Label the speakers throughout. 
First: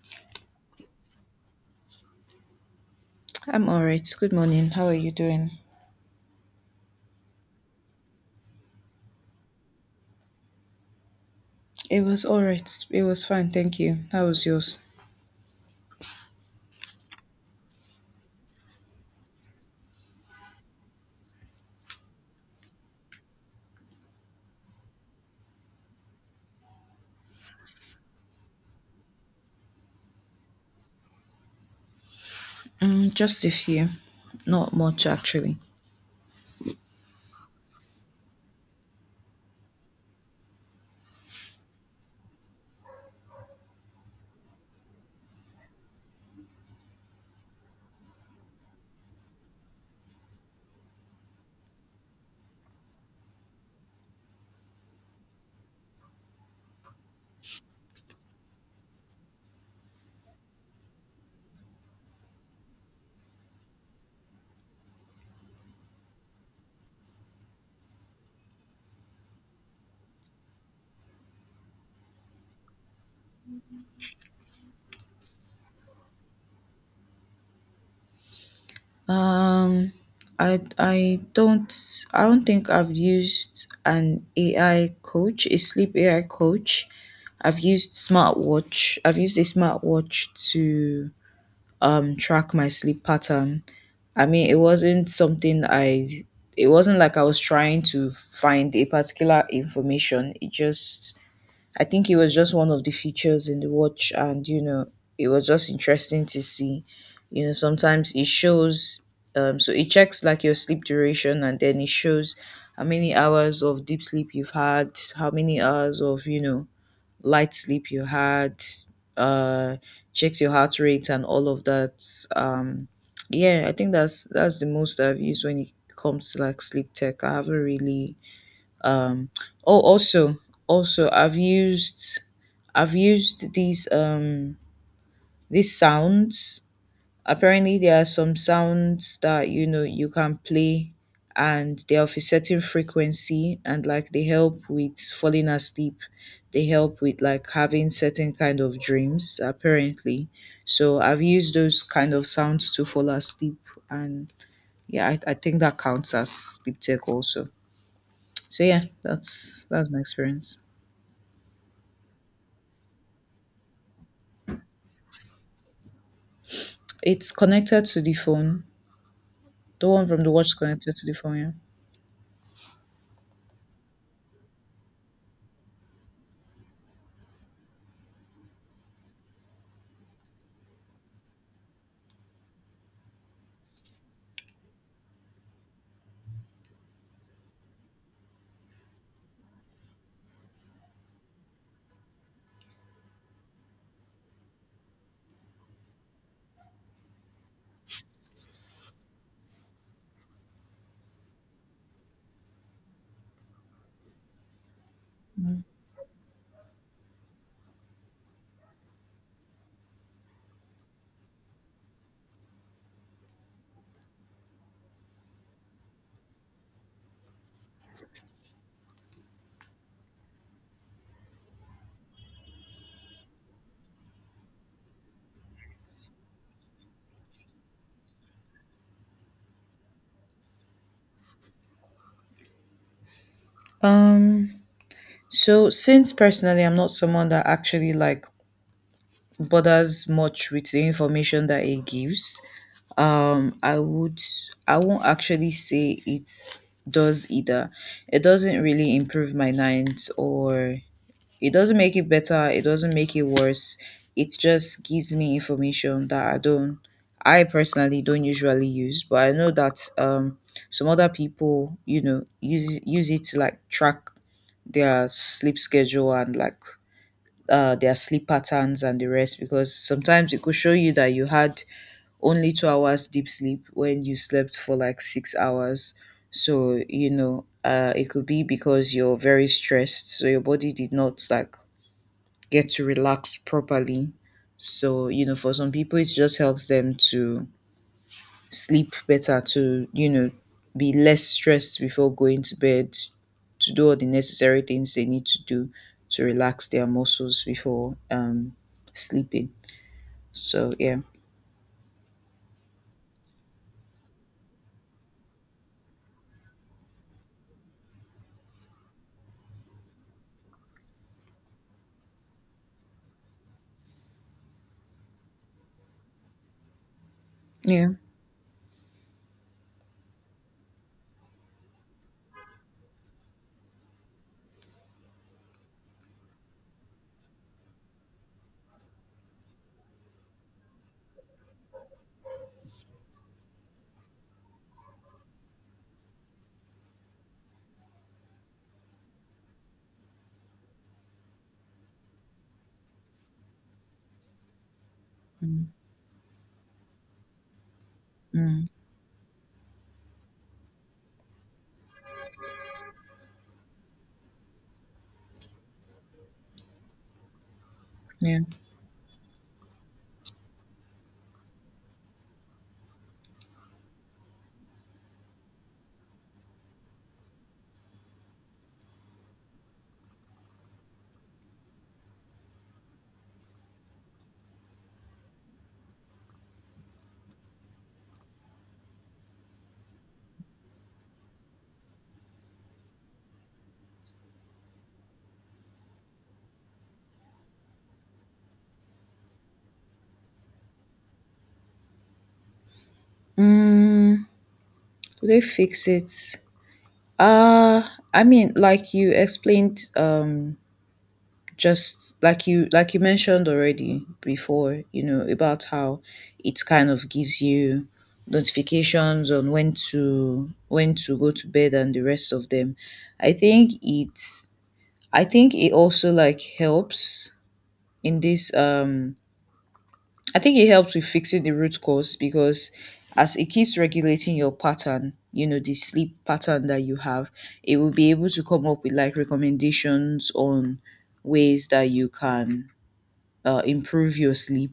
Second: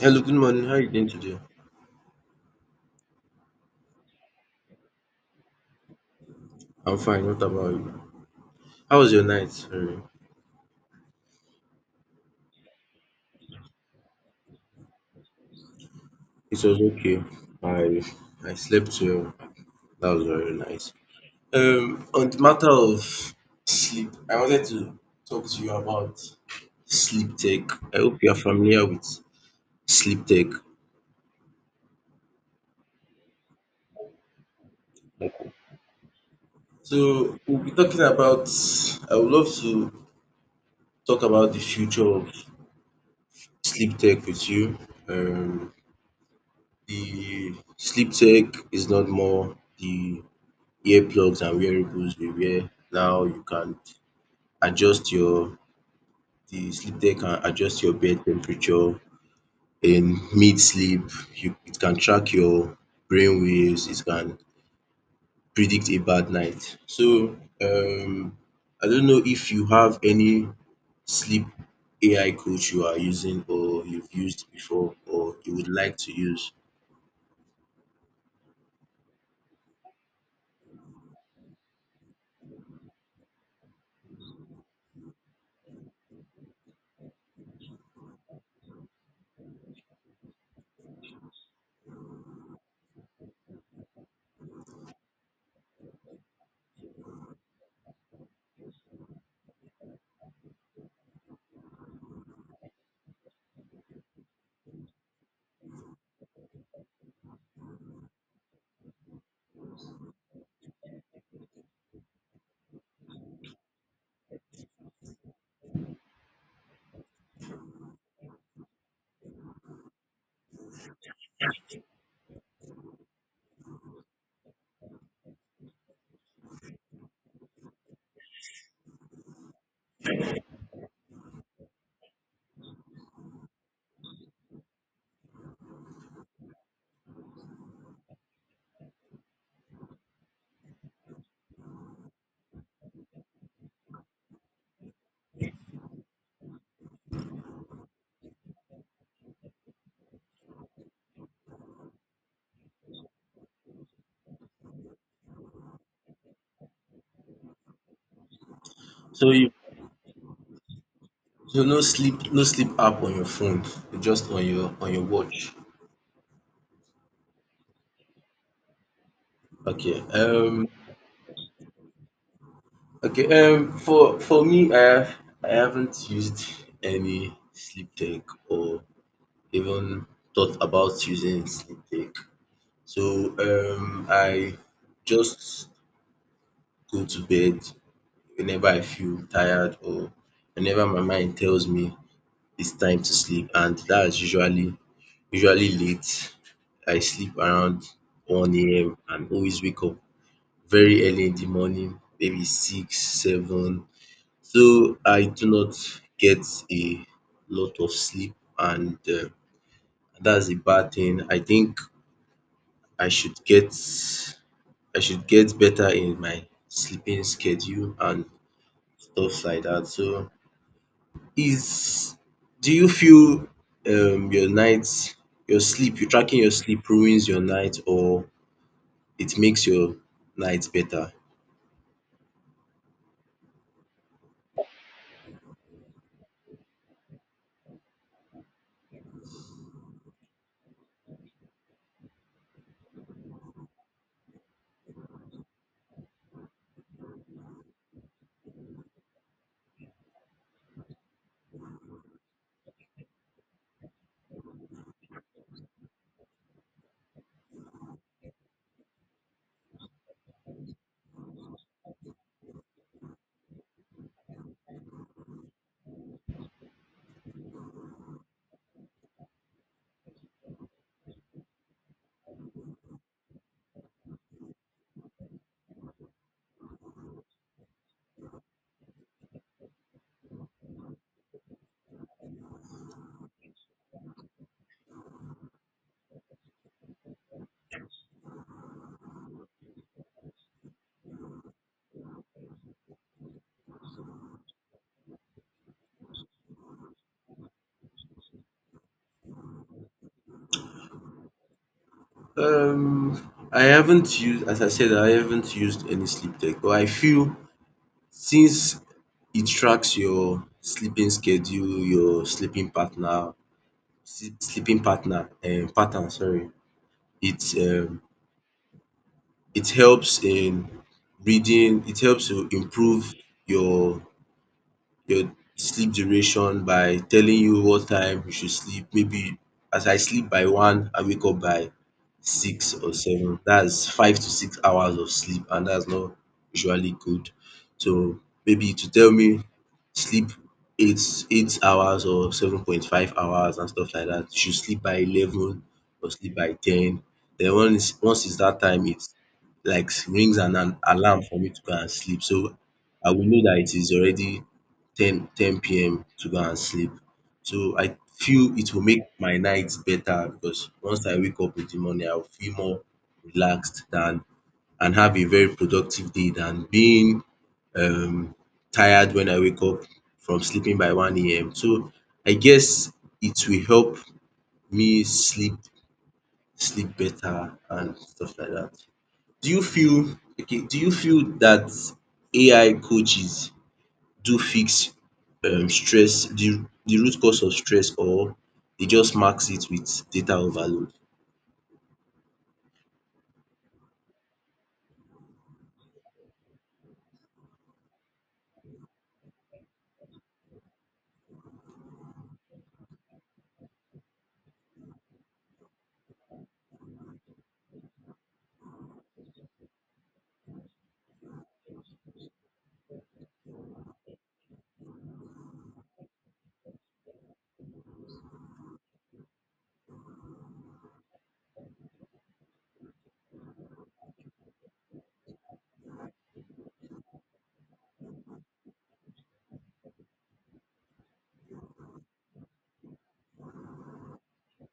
Speaker 1: Hello, good morning. How are you doing today?
Speaker 2: I'm all right. Good morning. How are you doing?
Speaker 1: I'm fine. What about you? How was your night?
Speaker 2: It was all right. It was fine. Thank you. How was yours?
Speaker 1: It was okay. I I slept well. That was very nice. On the matter of sleep, I wanted to talk to you about sleep tech. I hope you are familiar with sleep tech.
Speaker 2: Mm, just a few. Not much actually.
Speaker 1: So we'll be talking about. I would love to talk about the future of sleep tech with you. Um, the sleep tech is not more the earplugs and wearables dey wear now you can adjust your the sleep tech can adjust your bed temperature in mid-sleep. You it can track your brain waves, it can predict a bad night. So um I don't know if you have any sleep AI coach you are using or you've used before or you would like to use.
Speaker 2: Um, I I don't I don't think I've used an AI coach, a sleep AI coach. I've used smartwatch. I've used a smartwatch to track my sleep pattern. I mean, it wasn't something I it wasn't like I was trying to find a particular information. It just I think it was just one of the features in the watch, and you know, it was just interesting to see. You know, sometimes it shows so it checks like your sleep duration, and then it shows how many hours of deep sleep you've had, how many hours of, you know, light sleep you had, uh, checks your heart rate and all of that. Um, yeah, I think that's the most I've used when it comes to like sleep tech. I haven't really. Um, oh, also, also I've used, I've used these sounds. Apparently, there are some sounds that you know you can play, and they're of a certain frequency, and like they help with falling asleep. They help with like having certain kind of dreams. Apparently, so I've used those kind of sounds to fall asleep, and yeah, I think that counts as sleep tech also. So yeah,
Speaker 1: So you
Speaker 2: that's my experience.
Speaker 1: so no sleep no sleep app on your phone, just on your watch.
Speaker 2: It's connected to the phone. The
Speaker 1: Okay.
Speaker 2: one from the watch is connected to the phone. Yeah.
Speaker 1: Okay, for me, I have I haven't used any sleep tech or even thought about using sleep tech. So I just go to bed whenever I feel tired or whenever my mind tells me it's time to sleep, and that's usually late. I sleep around 1 a.m. and always wake up very early in the morning, maybe six, seven. So I do not get a lot of sleep, and that's a bad thing. I think I should get I should get better in my sleeping schedule and stuff like that. So is do you feel your nights your sleep you tracking your sleep ruins your night or it makes your night better?
Speaker 2: Um. So, since personally I'm not someone that actually like bothers much with the information that it gives, um, I would I won't actually say it does either. It doesn't really improve my night, or it doesn't make it better, it doesn't make it worse. It just gives me information that I personally don't usually use, but I know that some other people, you know, use it to like track their sleep schedule and like their sleep patterns and the rest, because sometimes it could show you that you had only 2 hours deep sleep when you slept for like 6 hours. So, you know, it could be because you're very stressed. So your body did not like get to relax properly. So, you know, for some people, it just helps them to sleep better, to, you know, be less stressed before going to bed, to do all the necessary things they need to do to relax their muscles before sleeping. So, yeah.
Speaker 1: I haven't used, as I said, I haven't used any sleep tech, but I feel since it tracks your sleeping schedule, your sleeping partner, sleeping partner pattern, sorry. It
Speaker 2: Yeah.
Speaker 1: it helps in reading, it helps to improve your your sleep duration by telling you what time you should sleep. Maybe as I sleep by one, I wake up by six or seven. That's 5 to 6 hours of sleep, and that's not usually good. So maybe to tell me sleep 8 8 hours or 7.5 hours and stuff like that. You should sleep by 11
Speaker 2: Mm,
Speaker 1: or sleep by ten. Then once it's that
Speaker 2: mm,
Speaker 1: time, it's like rings an alarm for me to go and sleep. So I will know that it is already 10 10 PM to go and sleep. So I
Speaker 2: yeah.
Speaker 1: feel it will make my nights better because once I wake up in the morning, I will feel more relaxed than and have a very productive day than being um tired when I wake up from sleeping by 1 AM. So I guess it will help me sleep better and stuff like that. Do you feel okay, do you feel that AI coaches do fix stress, the root cause of stress, or dey just mask it with data overload?
Speaker 2: Mm, do they fix it? Uh, I mean, like you explained, just like you mentioned already before, you know, about how it kind of gives you notifications on when to go to bed and the rest of them. I think it's I think it also like helps in this I think it helps with fixing the root cause because as it keeps regulating your pattern, you know, the sleep pattern that you have, it will be able to come up with like recommendations on ways that you can improve your sleep.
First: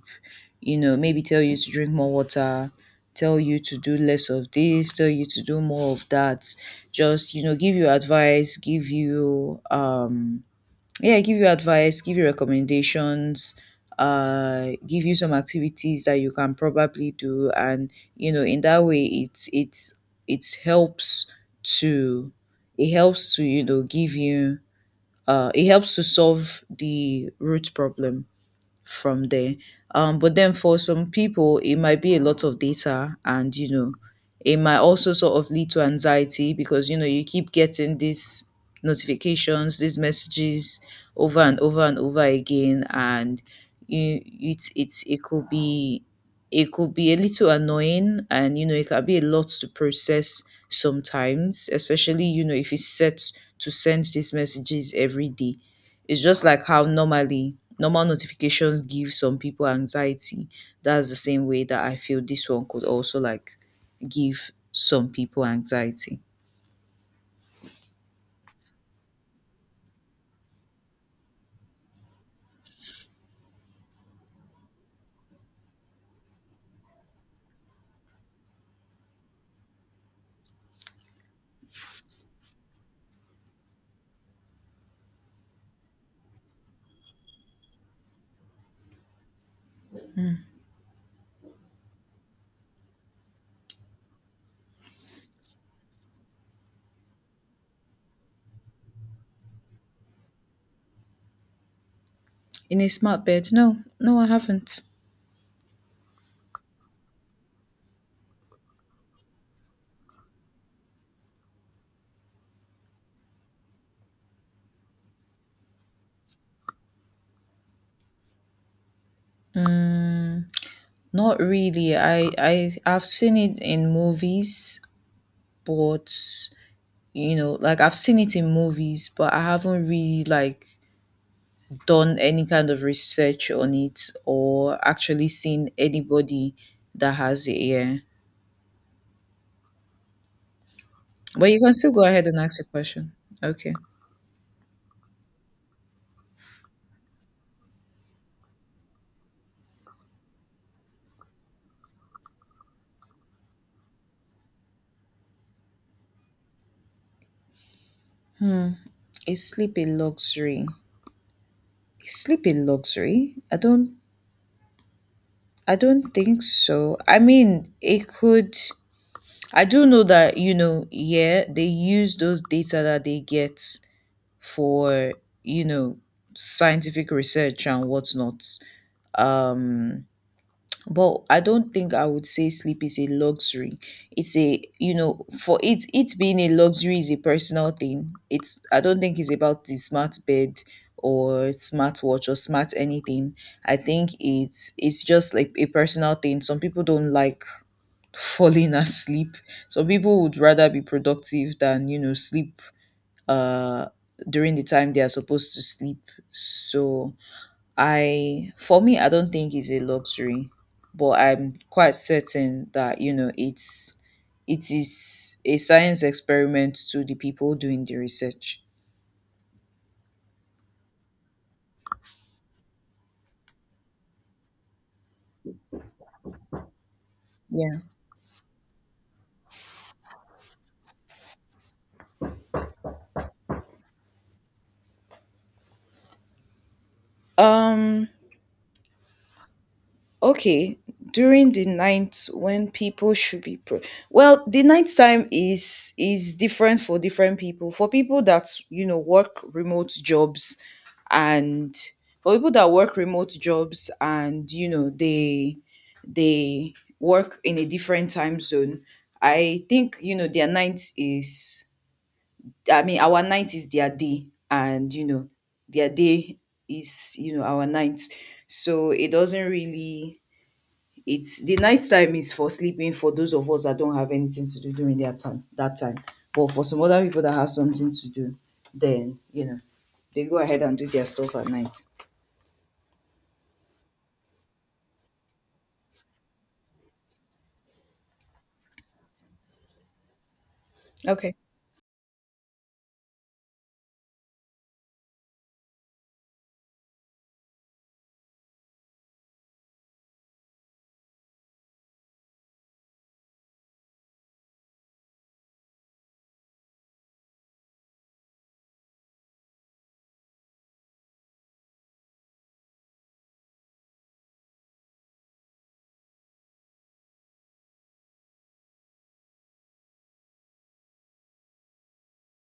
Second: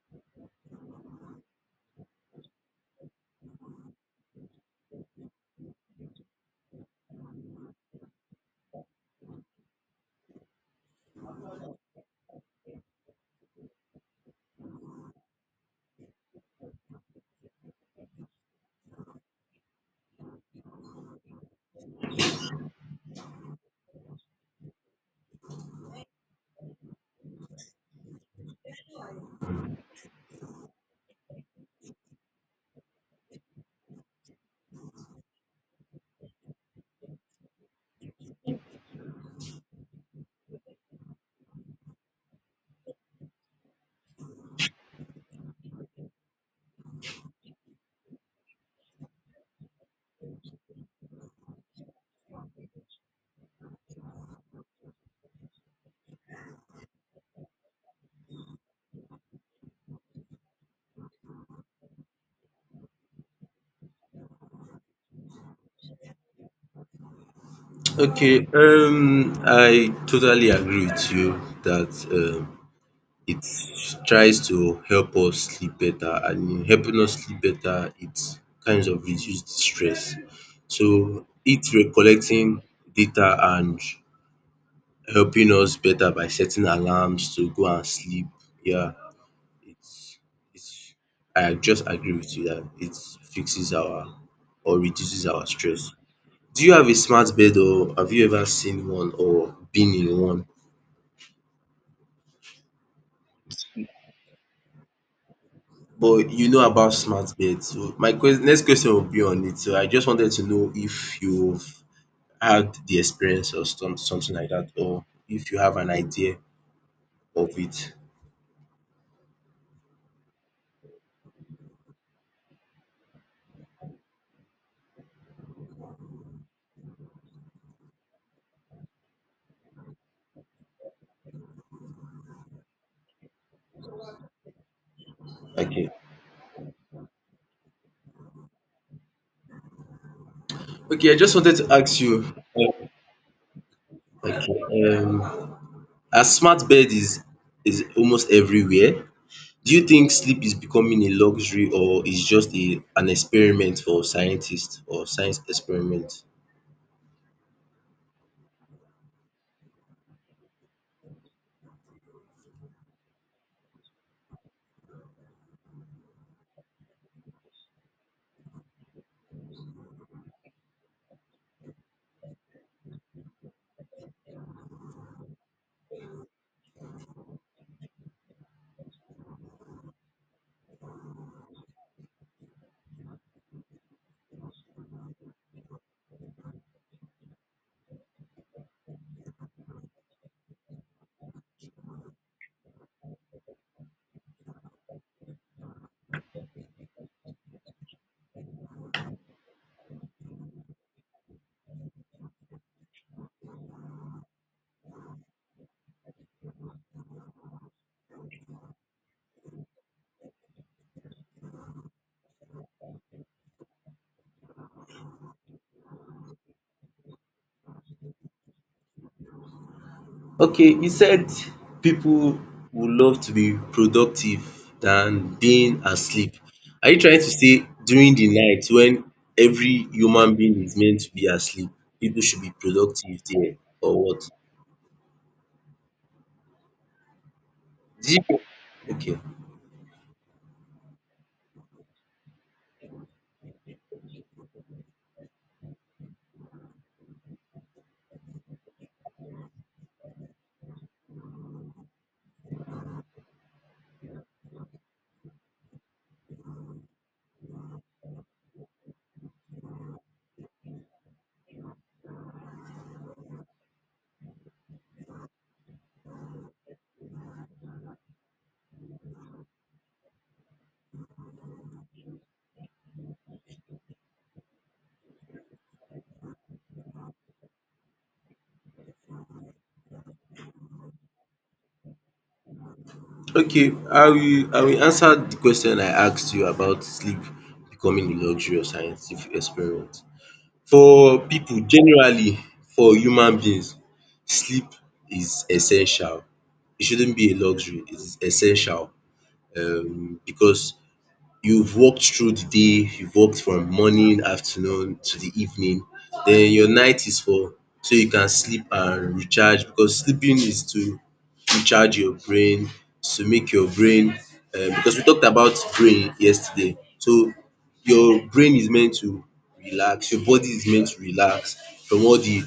Speaker 2: You know, maybe tell you to drink more water, tell you to do less of this, tell you to do more of that, just you know give you advice, give you yeah give you advice, give you recommendations, give you some activities that you can probably do, and you know in that way it helps to it helps to you know give you it helps to solve the root problem from there. But then for some people, it might be a lot of data, and you know, it might also sort of lead to anxiety because you know you keep getting these notifications, these messages over and over and over again, and you it could be a little annoying, and you know it can be a lot to process sometimes, especially, you know, if it's set to send these messages every day. It's just like how normal notifications give some people anxiety. That's the same way that I feel this one could also like give some people anxiety.
Speaker 1: Okay, I totally agree with you that um, it tries to help us sleep better, and in helping us sleep better, it kind of reduces the stress. So, it recollecting data and helping us better by setting alarms to go and sleep. Yeah, it's it's I just agree with you that it fixes our or reduces our stress. Do you have a smart bed or have you ever seen one or been in one?
Speaker 2: In a smart bed? No, no, I haven't.
Speaker 1: But you know about smart beds. So my ques next question will be on it. So I just wanted to know if you've had the experience or some something like that or if you have an idea of it.
Speaker 2: Not really. I've seen it in movies, but you know, like I've seen it in movies, but I haven't really like done any kind of research on it or actually seen
Speaker 1: Okay.
Speaker 2: anybody that has it. Yeah,
Speaker 1: Okay, I just
Speaker 2: but
Speaker 1: wanted
Speaker 2: you
Speaker 1: to
Speaker 2: can still
Speaker 1: ask
Speaker 2: go
Speaker 1: you.
Speaker 2: ahead and ask a question. Okay.
Speaker 1: Okay, as smart bed is almost everywhere, do you think sleep is becoming a luxury or is just a an experiment for scientists or science experiment?
Speaker 2: is sleep a luxury is sleep a luxury? I don't think so. I mean, it could. I do know that you know yeah they use those data that they get for you know scientific research and whatnot. Um, but I don't think I would say sleep is a luxury. It's a, you know, for it, it being a luxury is a personal thing. It's, I don't think it's about the smart bed or smartwatch or smart anything. I think it's just like a personal thing. Some people don't like falling asleep. Some people would rather be productive than you know sleep uh during the time they are supposed to sleep. So I, for me, I don't think it's a luxury, but I'm quite certain that you know it's, it is a science experiment to the people doing the research.
Speaker 1: Okay, you said people would love to be productive than being asleep. Are you trying to say
Speaker 2: Yeah.
Speaker 1: during the night when every human being is meant to be asleep, people should be productive there or what?
Speaker 2: Um
Speaker 1: Did you- Okay.
Speaker 2: Okay, during the night when people should be pro- well, the night time is different for different people. For people that you know work remote jobs, and for people that work remote jobs and you know they work in a different time zone, I think you know their night is. I mean, our night is their day, and you know their day is you know our night. So it doesn't really, it's the night time is for sleeping for those of us that don't have anything to do during their time that time. But for some other people that have something to do, then you know, they go ahead and do their stuff at night.
Speaker 1: Okay, I will answer de question I asked you about sleep becoming a luxury or scientific experiment. For
Speaker 2: Okay.
Speaker 1: pipu generally, for human beings, sleep is essential. E shouldn't be a luxury, it is essential because you've worked through the day, you've worked from morning, afternoon to the evening, then your night is for so you can sleep and recharge, because sleeping is to recharge your brain, to make your brain because we talked about brain yesterday. So your brain is meant to relax, your body is meant to relax from all the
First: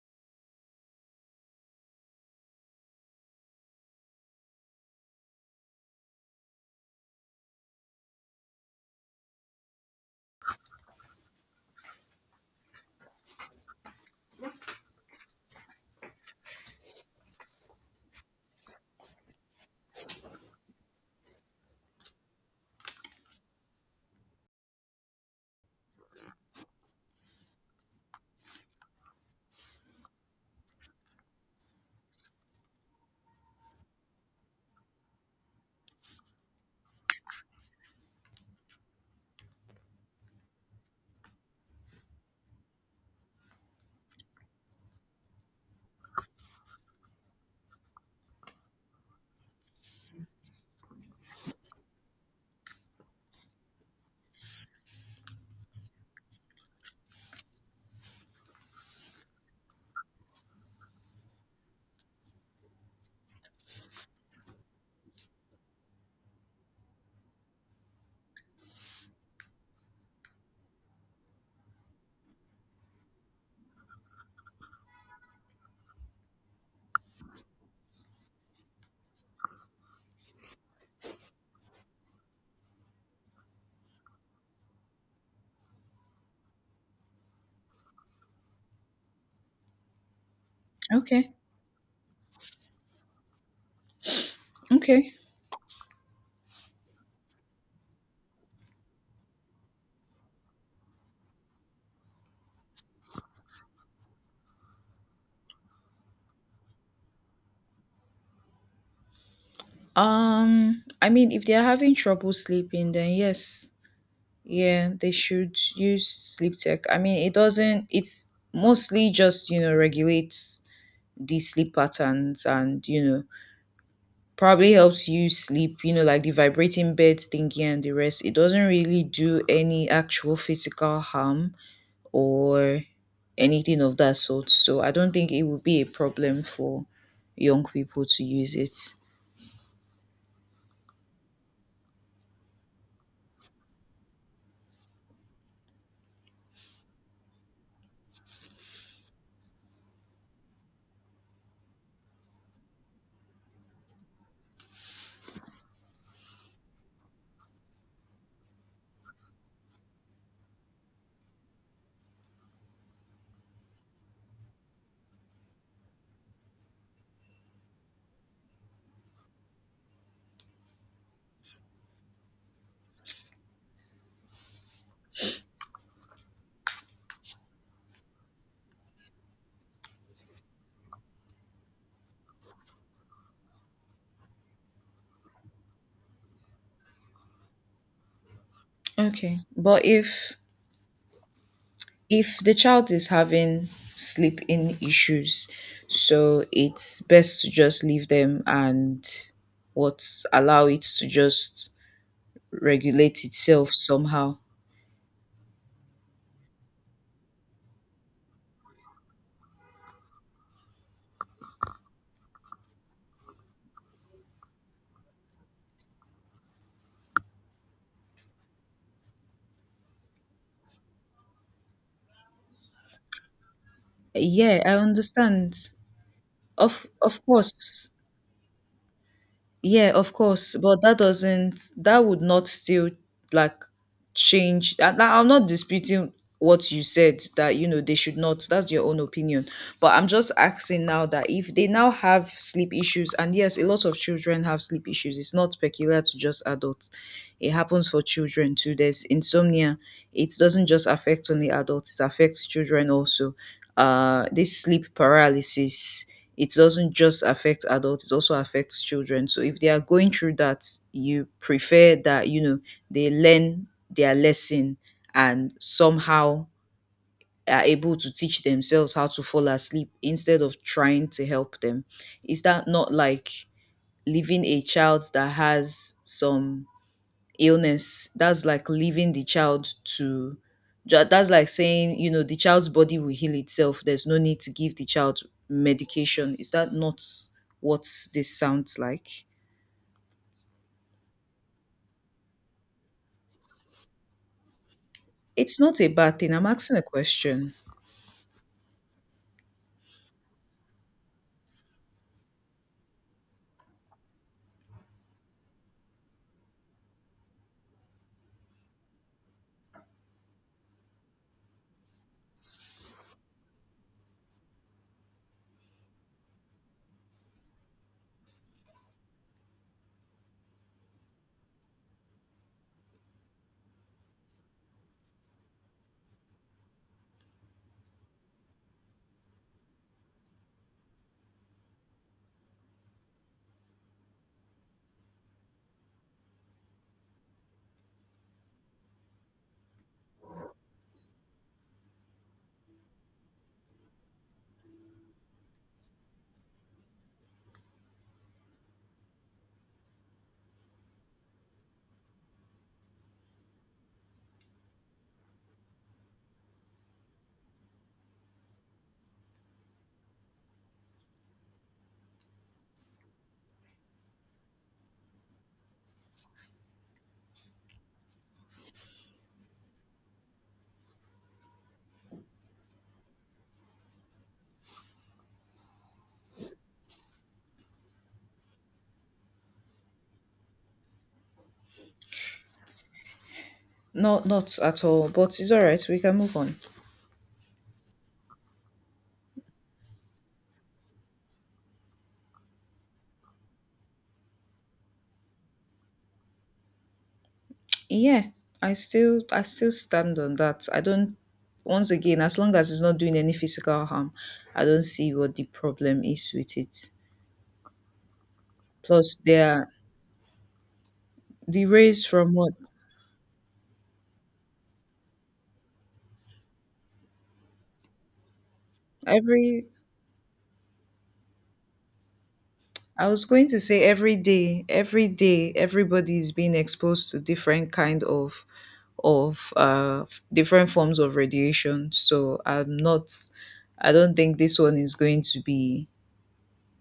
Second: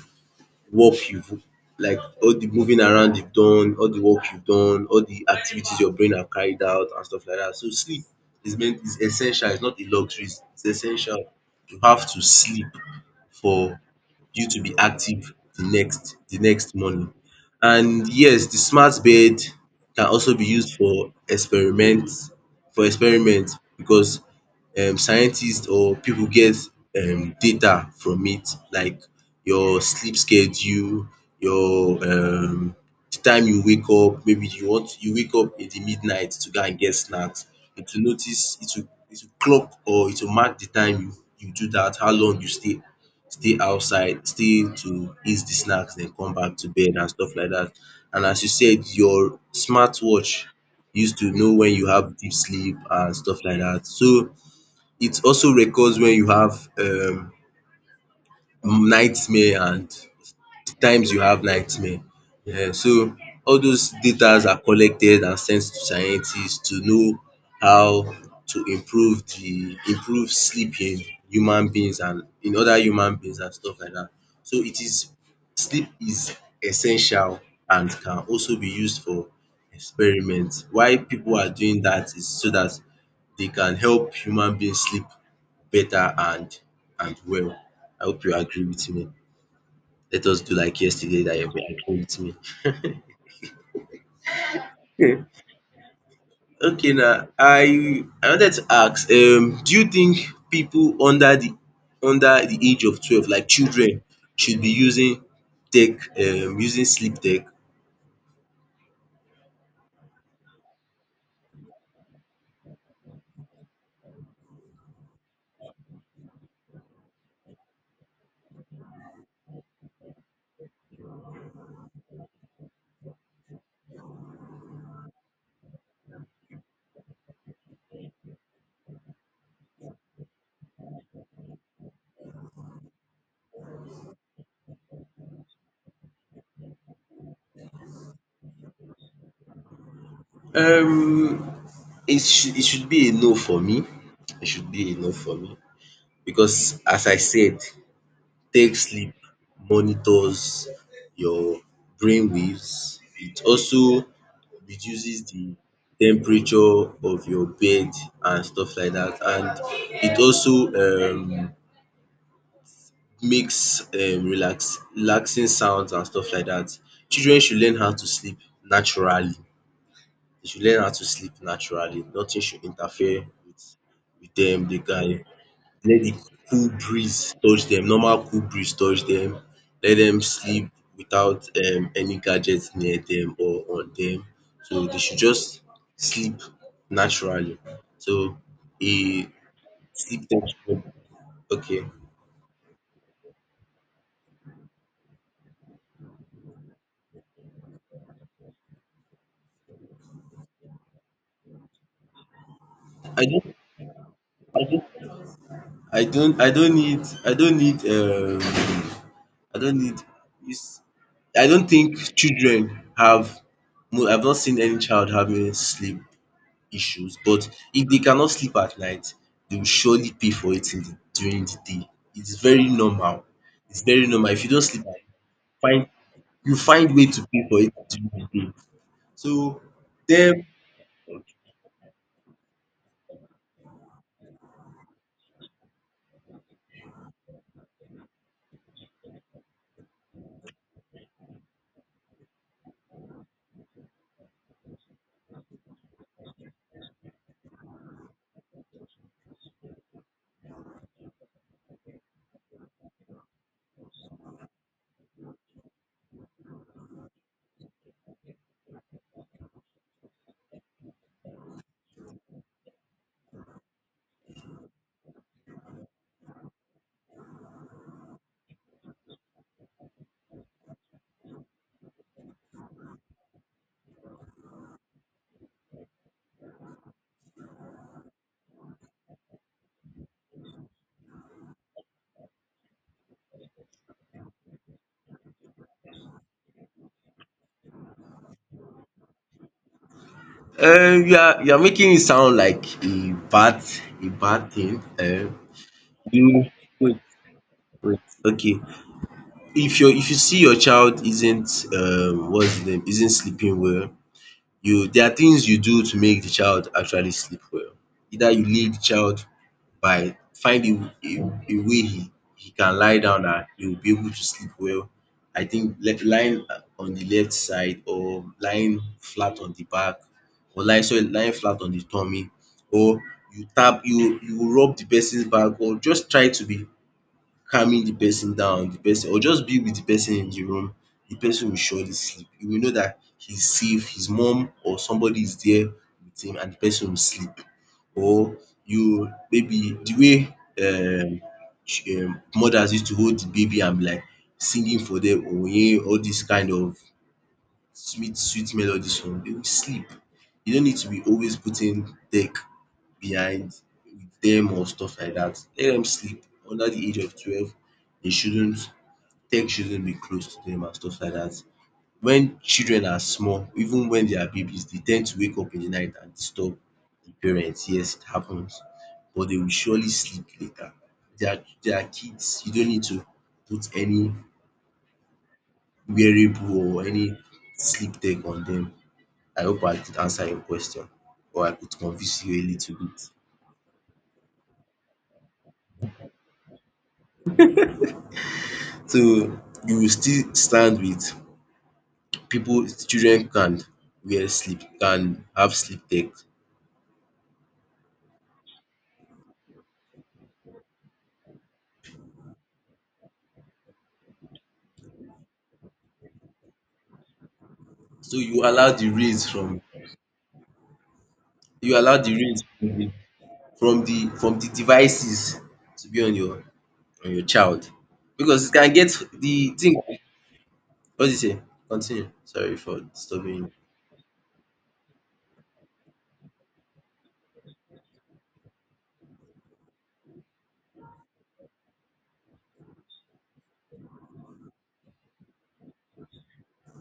Speaker 1: work you've like all the moving around you've done, all the work you've done, all the activities your brain have carried out and stuff like that. So sleep is meant is essential, it's not a luxury, it's essential. You have to sleep for you to be active the next morning. And yes, the smart bed can also be used for experiment because scientists or people get data from it like your sleep schedule, your the time you wake up, maybe you wake up in the midnight to go and get snacks. It will notice it will clock or it will mark the time you do that. How long you stay stay outside, stay to eat the snacks, then come back to bed and stuff like that. And as you said, your smartwatch used to know when you have deep sleep and stuff like that. So it also records when you have nightmare and times you have nightmare. So all those datas are collected and sent to scientists to know how to improve sleep in human beings and in other human beings and stuff like that. So it is sleep is essential and can also be used for experiments. Why people are doing that is so that they can help human beings sleep better and well. I hope you agree with me, let us do like yesterday
Speaker 2: Okay.
Speaker 1: that you have been agreeing with me.
Speaker 2: Okay.
Speaker 1: Okay now, I wanted to ask do you think people under the age of 12, like children, should be using tech, using sleep tech?
Speaker 2: I mean, if they're having trouble sleeping, then yes, yeah, they should use sleep tech. I mean, it doesn't, it's mostly just, you know, regulates the sleep patterns and, you know, probably helps you sleep, you know, like the vibrating bed thingy and the rest. It doesn't really do any actual physical harm or anything of that sort. So I don't think it would be a problem for young people to use it.
Speaker 1: Um it should be a no for me. It should be a no for me because, as I said, take sleep monitors your brain waves. It also reduces the temperature of your bed and stuff like that. And it also makes relax relaxing sounds and stuff like that. Children should learn how to sleep naturally. They should learn how to sleep naturally. Nothing should interfere with them. They can let the cool breeze touch them. Normal cool breeze touch them. Let them sleep without any gadgets near them or on them. So they should just sleep naturally. So a
Speaker 2: Okay. But
Speaker 1: sleep texture okay.
Speaker 2: if the child is having sleep in issues, so it's best to just leave them and what allow it to just regulate
Speaker 1: I don't
Speaker 2: itself somehow.
Speaker 1: I don't I don't need I don't need I don't need dis I don't think children have no I've not seen any child having sleep issues, but if they cannot sleep at night, they will surely pay for it in the during the day. It's very normal, it's very normal. If you
Speaker 2: Yeah,
Speaker 1: don't
Speaker 2: I
Speaker 1: sleep at night,
Speaker 2: understand.
Speaker 1: find you find way to
Speaker 2: Of
Speaker 1: pay for it
Speaker 2: course.
Speaker 1: during the day. So
Speaker 2: Yeah, of
Speaker 1: then
Speaker 2: course. But that doesn't, that would not still like change. I'm not disputing what you said that you know they should not. That's your own opinion. But I'm just asking now that if they now have sleep issues, and yes, a lot of children have sleep issues. It's not peculiar to just adults. It happens for children too. There's insomnia. It doesn't just affect only adults. It affects children also. This sleep paralysis, it doesn't just affect adults, it also affects children. So if they are going through that, you prefer that you know they learn their lesson and somehow are able to teach themselves how to fall asleep instead of trying to help them? Is that not like leaving a child that has some illness? That's like saying you know the child's body will heal itself, there's no need to give the child medication. Is that not what this sounds like?
Speaker 1: you are making it sound like a bad thing
Speaker 2: It's not a bad thing,
Speaker 1: you
Speaker 2: I'm asking a
Speaker 1: wait
Speaker 2: question.
Speaker 1: wait okay. If you see your child isn't what's the name isn't sleeping well, you there are things you do to make the child actually sleep well. Either you leave the child by finding a way he can lie down and he will be able to sleep well. I think lying on the left side or lying flat on the back or lying, sorry, lying flat on the tummy, or you tap you rub the person's back or just try to be calming the person down, the person, or just be with the person in the room, the person will surely sleep. You will know dat he's safe, his mum or somebody is there with him and the person will sleep. Or you maybe the way mothers used to hold the baby and be like singing for dem oye all dis kind of sweet sweet melodies for dem, dem will sleep. You no need to be always putting tech behind dem or stuff like dat. Let dem sleep under de age of 12. Dey shouldn't tech shouldn't be close to dem and stuff like dat. Wen children are small, even wen they are babies, dey ten d to wake up in de night and disturb de parents. Yes, it happens, but dey will surely sleep later. They are kids. You don't need to put any wearable or any sleep tech on dem. I hope I could answer your question or I could convince you a little bit.
Speaker 2: Not not at all, but it's all right, we can move on.
Speaker 1: So you will still stand with people children can wear sleep can have sleep tech.
Speaker 2: Yeah, I still stand on that. I don't, once again, as long as it's not doing any physical harm, I don't see what the problem is with it.
Speaker 1: So you allow the
Speaker 2: Plus
Speaker 1: rays
Speaker 2: they
Speaker 1: from
Speaker 2: are, the rays from what?
Speaker 1: the from the devices to be on your child because it can get the
Speaker 2: Every,
Speaker 1: thing. What did you say? Continue. Sorry for
Speaker 2: I was
Speaker 1: disturbing
Speaker 2: going
Speaker 1: you.
Speaker 2: to say every day, everybody is being exposed to different kind of different forms of radiation. So I don't think this one is going to be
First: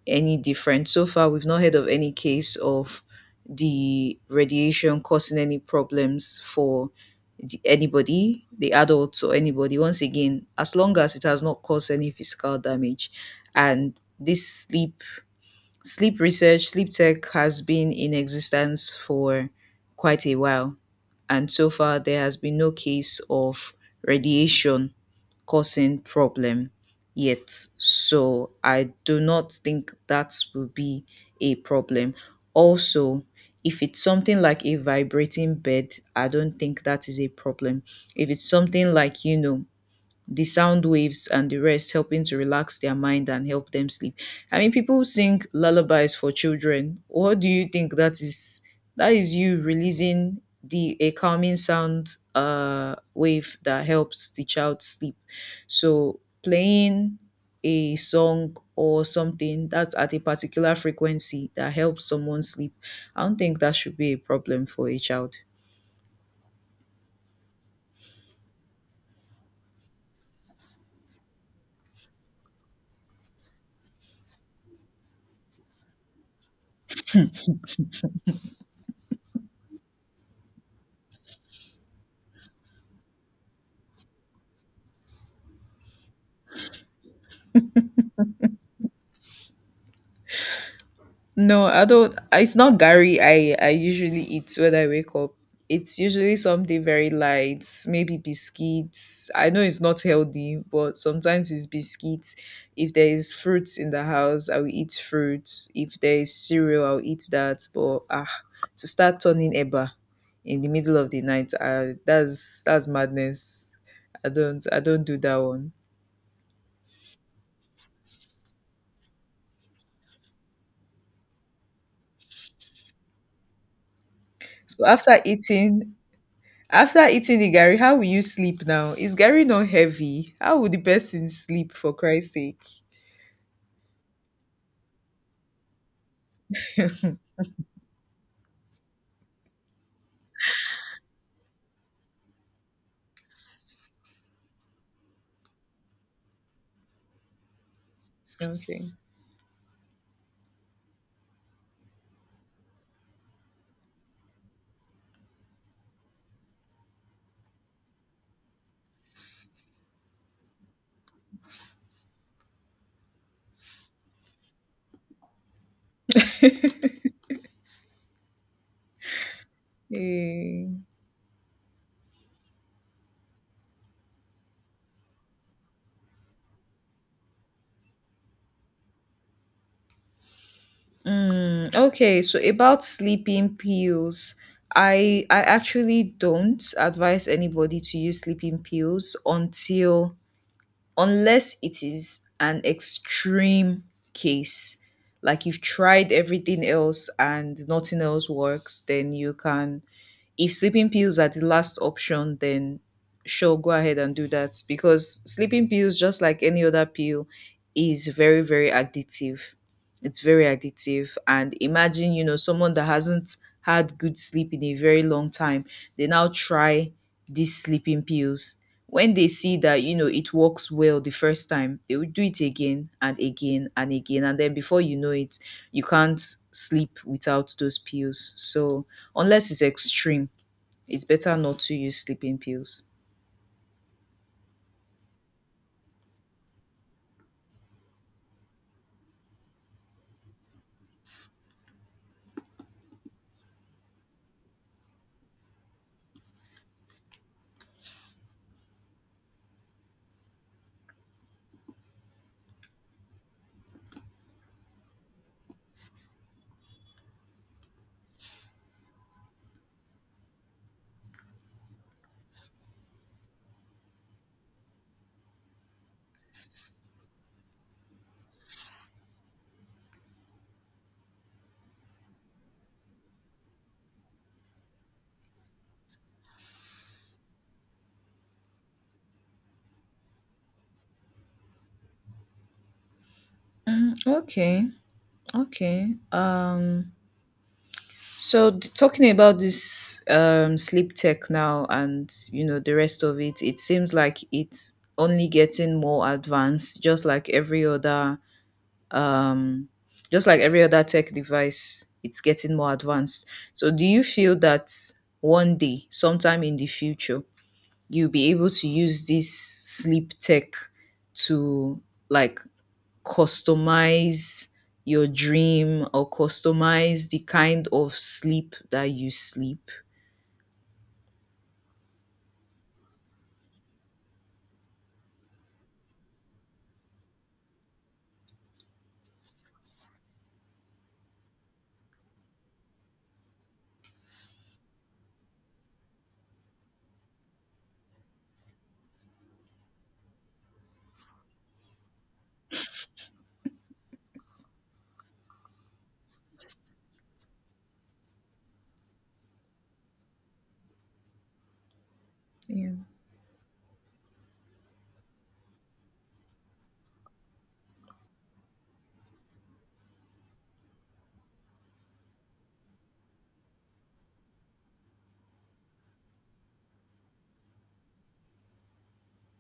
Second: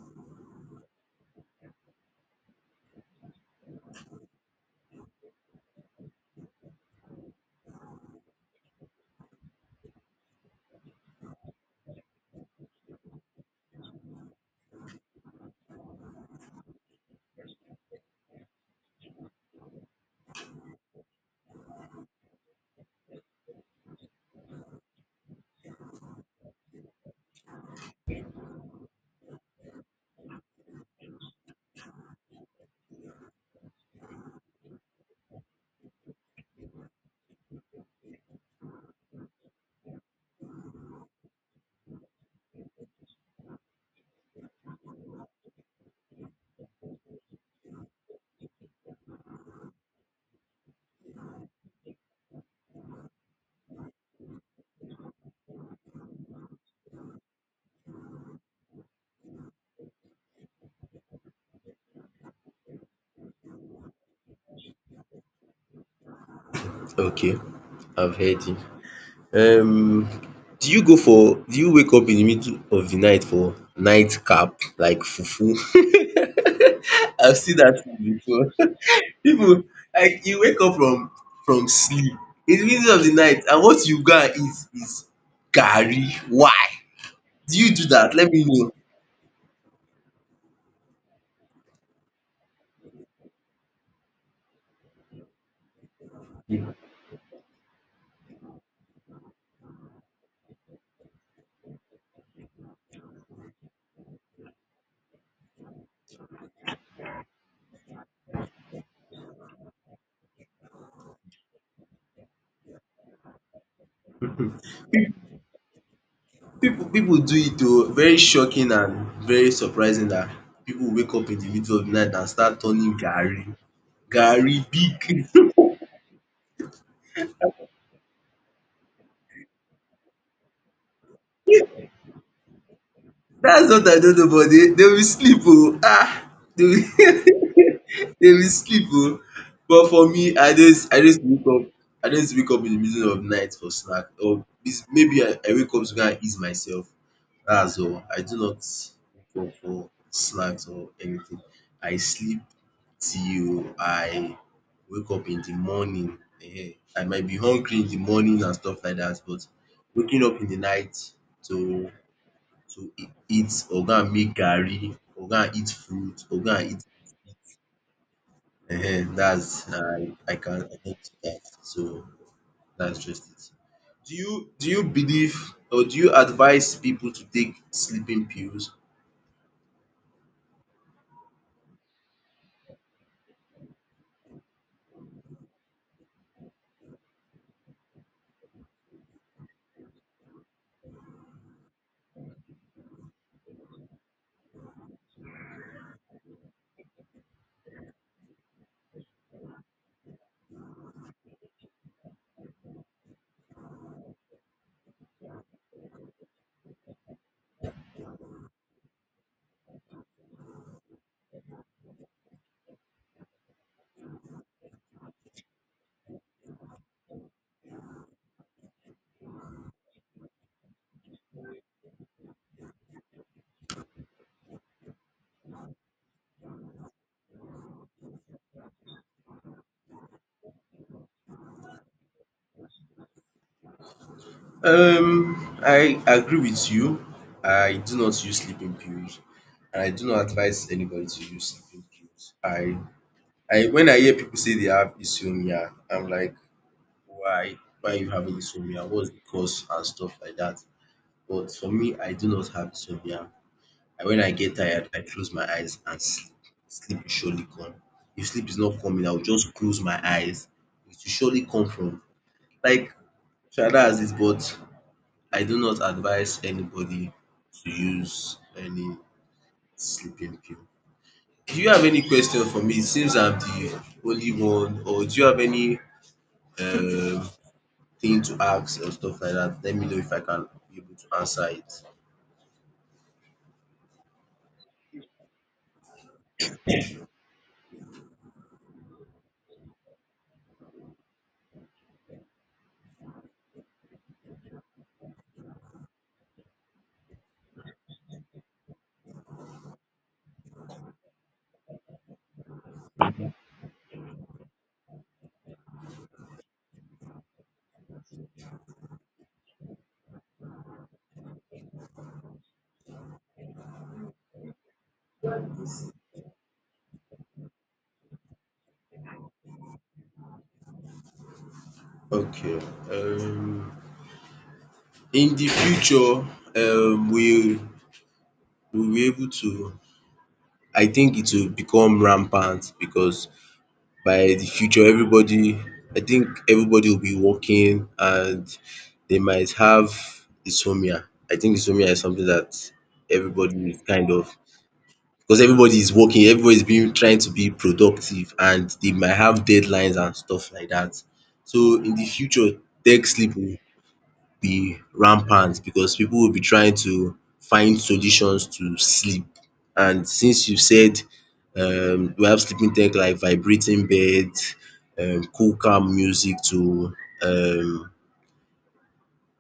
Speaker 2: any different. So far, we've not heard of any case of the radiation causing any problems for anybody, the adults or anybody. Once again, as long as it has not caused any physical damage, and this sleep sleep research, sleep tech has been in existence for quite a while, and so far there has been no case of radiation causing problem yet. So I do not think that will be a problem. Also, if it's something like a vibrating bed, I don't think that is a problem. If it's something like, you know, the sound waves and the rest helping to relax their mind and help them sleep. I mean, people sing lullabies for children. What do you think that is? That is you releasing the a calming sound wave that helps the child sleep. So playing a song or something that's at a particular frequency that helps someone sleep, I don't think that should be a problem for a child.
Speaker 1: Okay, I've heard you. Um do you wake up in the middle of the night for nightcap like fufu? I've seen that thing before. People like you wake up from sleep in the middle of the night and what you go and eat is garri. Why? Do you do that? Let me know.
Speaker 2: No, I don't. It's not Gary. I usually eat when I wake up. It's usually something very light, maybe biscuits. I know it's not healthy, but sometimes it's biscuits. If there is fruits in the house, I will eat fruits. If there is cereal, I'll eat that. But ah, to start turning eba in the middle of the night, ah, that's madness. I don't do that one.
Speaker 1: People do it o. Very shocking and very surprising that people wake up in the middle of the night and start turning garri. Garri
Speaker 2: So after
Speaker 1: big.
Speaker 2: eating, After eating the Gary, how will you sleep now? Is Gary not heavy? How would the person sleep for Christ's sake?
Speaker 1: That's what I don't know, but they will sleep oh ah. They will they will sleep oh. But for me, I just wake up, in the middle of night for snack, or is maybe I wake up to go and ease myself, that's all. I do not
Speaker 2: Okay.
Speaker 1: wake up for snacks or anything. I sleep till I wake up in the morning ehen. I might be hungry in the morning and stuff like that, but waking up in the night to eat or go and make garri or go and eat fruit or go and eat that's I can
Speaker 2: Eh,
Speaker 1: do that. So that's just it. Do you believe or do you advise people to take sleeping pills?
Speaker 2: okay, so about sleeping pills. I actually don't advise anybody to use sleeping pills until unless it is an extreme case. Like you've tried everything else and nothing else works, then you can if sleeping pills are the last option, then sure, go ahead and do that because sleeping pills, just like any other pill, is very, very addictive. It's very addictive. And imagine, you know, someone that hasn't had good sleep in a very long time, they now try these sleeping pills. When they see that, you know, it works well the first time, they will do it again and again and again. And then before you know it, you can't sleep without those pills. So, unless it's extreme, it's better not to use sleeping pills.
Speaker 1: I agree with you. I do not use sleeping pills and I do not advise anybody to use sleeping pills. I when I hear people say they have insomnia, I'm like, why you having insomnia? What's the cause and stuff like that. But for me, I do not have insomnia. When I get tired, I close my eyes and sleep. Sleep will surely come. If sleep is not coming, I will just close my eyes. It will surely come from like Shada has it, but I do not advise anybody to use any sleeping pill. Do you have any question for me? It seems I'm the only one, or do you have any um, thing to ask or stuff like that? Let me know if I can be able to answer it.
Speaker 2: Okay, okay. Talking about this sleep tech now, and you know the rest of it, it seems like it's only getting more advanced, just like every other um, just like every other tech device, it's getting more advanced. So do you feel that one day, sometime in the future, you'll be able to use this sleep tech to like customize your dream or customize the kind of sleep that you sleep?
Speaker 1: Okay. Um in the future, we will be able to I think it will become rampant because by the future, everybody I think everybody will be working and they might have insomnia. I think insomnia is something that everybody is kind of, because everybody is working, everybody is being trying to be productive and they might have deadlines and stuff like that. So in the future,
Speaker 2: Yeah,
Speaker 1: tech sleep will be rampant because people will be trying to find solutions to sleep. And since you said, we have sleeping tech like vibrating beds, cool calm music to um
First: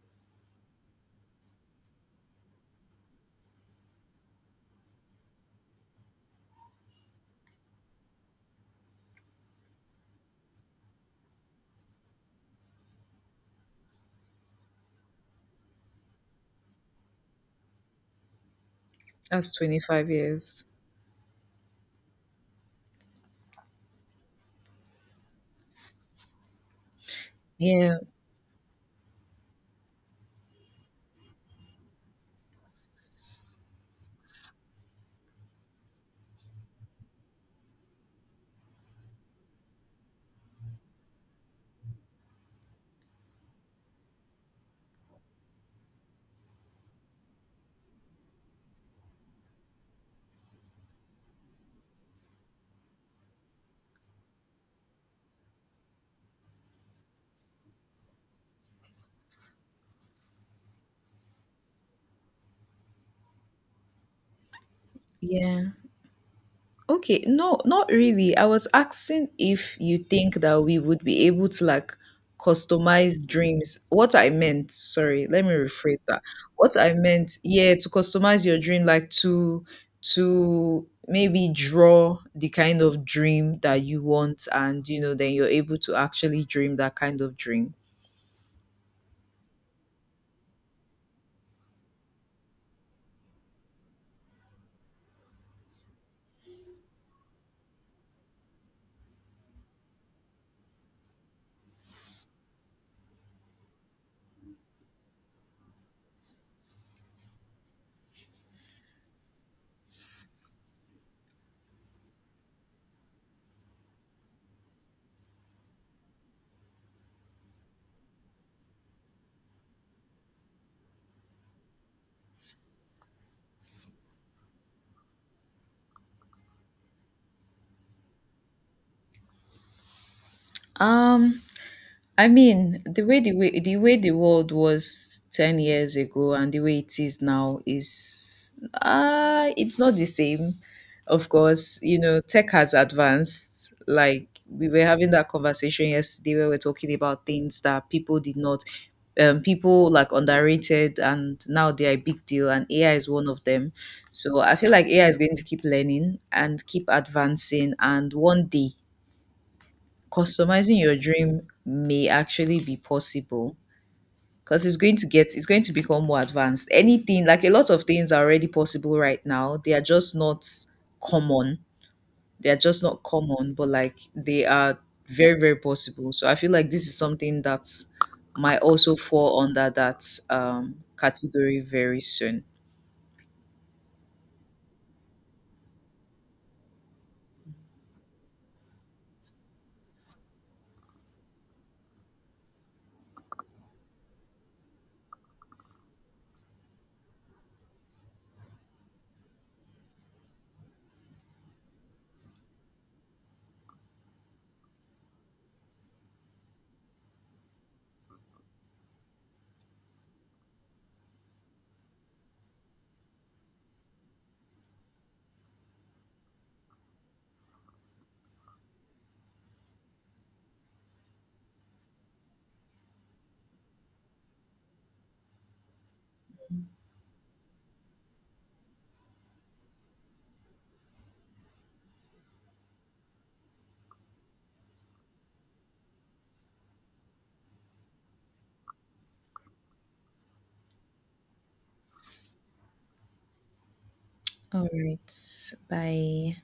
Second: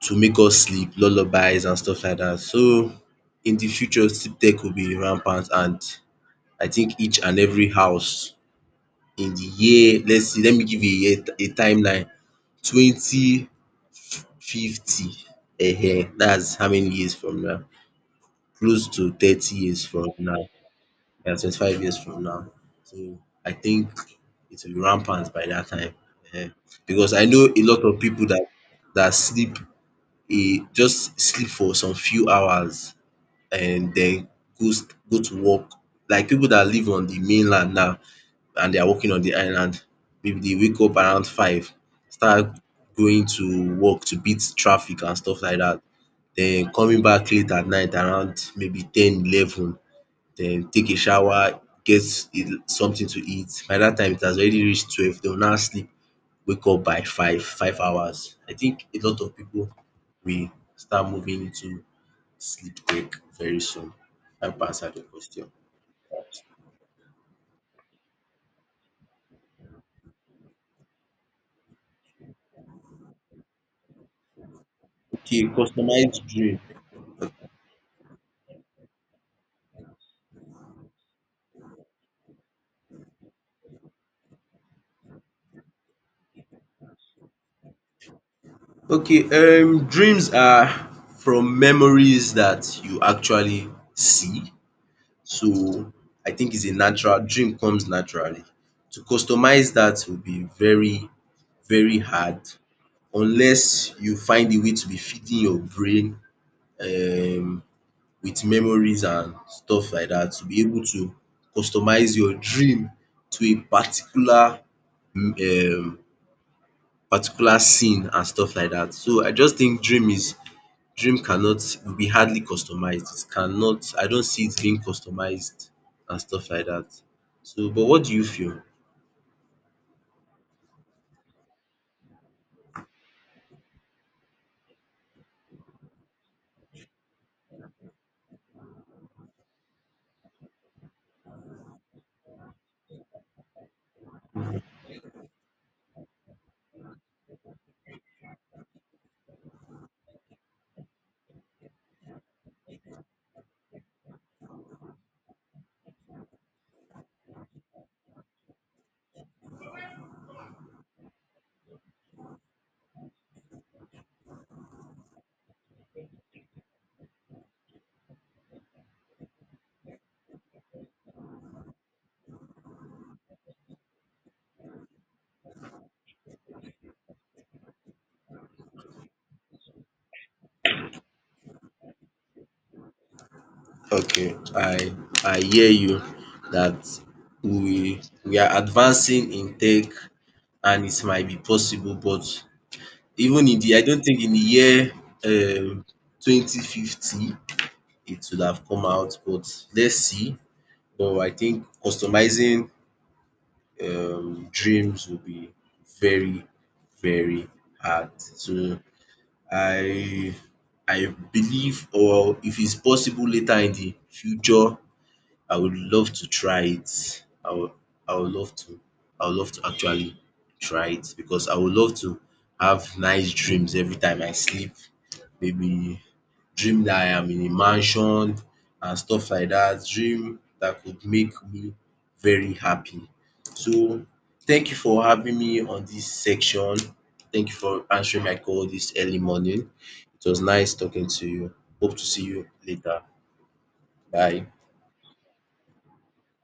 Speaker 1: make us sleep, lullabies and stuff like that. So in the future, sleep tech will be rampant and I think each and every house in the year — let's see, let me give you a year, a timeline — 2050, eh? That's how many years from now? Close to 30
Speaker 2: that's
Speaker 1: years
Speaker 2: 25
Speaker 1: from now.
Speaker 2: years.
Speaker 1: Yeah, 25 years from now. So I think it will be rampant by that time, eh? Because I know a lot
Speaker 2: Yeah,
Speaker 1: of people that that sleep a just sleep for some few hours and then goes go to work, like people that live on the mainland now and they are working on the island, maybe they wake up around 5, start going to work to beat traffic and stuff like that. Then coming back late at night around maybe 10, 11, then take a shower, something to eat. By dat time it has already reach 12, they will now sleep, wake up by 5, 5 hours. I think a lot of pipu will start moving into sleep break very soon. I hope I answered your question.
Speaker 2: yeah. Okay, no, not really. I was asking if you think that we would be able to like customize dreams. What I meant, sorry,
Speaker 1: Okay,
Speaker 2: let me rephrase
Speaker 1: customized
Speaker 2: that.
Speaker 1: dream.
Speaker 2: What I meant, yeah, to customize your dream, like to maybe draw the kind of dream that you want, and you know, then you're able to actually dream that kind of dream.
Speaker 1: Okay, dreams are from memories dat you actually see. So I think it's a natural, dream comes naturally. To customize that will be very, very hard unless you find a way to be feeding your brain um with memories and stuff like that to be able to customize your dream to a particular, um particular scene and stuff like that. So I just think dream is Dream cannot will be hardly customized. It cannot. I don't see it being customized and stuff like that. So, but what do you feel?
Speaker 2: Um, I mean, the way the world was ten years ago and the way it is now is it's not the same. Of course, you know, tech has advanced. Like we were having that conversation yesterday where we're talking about things that people did not people like underrated and now they are a big deal and AI is one of them. So I feel like AI is going to keep learning and keep advancing and one day customizing your dream may actually be possible because it's going to become more advanced. Anything like a lot of things are already possible right now, they are just not common, they are just not common, but like they are very, very possible. So I feel like this is something that might also fall under that category very soon.
Speaker 1: Okay, I hear you that we are advancing in tech and it might be possible, but even in the I don't think in the year um 2050 would have come out, but let's see. But I think customizing dreams will be very, very hard. So I I believe, or if it's possible later in the future, I would love to try it. I would love to I would love to actually try it because I would love to have nice dreams every time I sleep. Maybe dream that I am in a mansion and stuff like that. Dream that could make me very happy. So thank you for having me on this section. Thank you for answering my call this early morning. It was nice talking to you. Hope to see you later. Bye.
Speaker 2: All right, bye.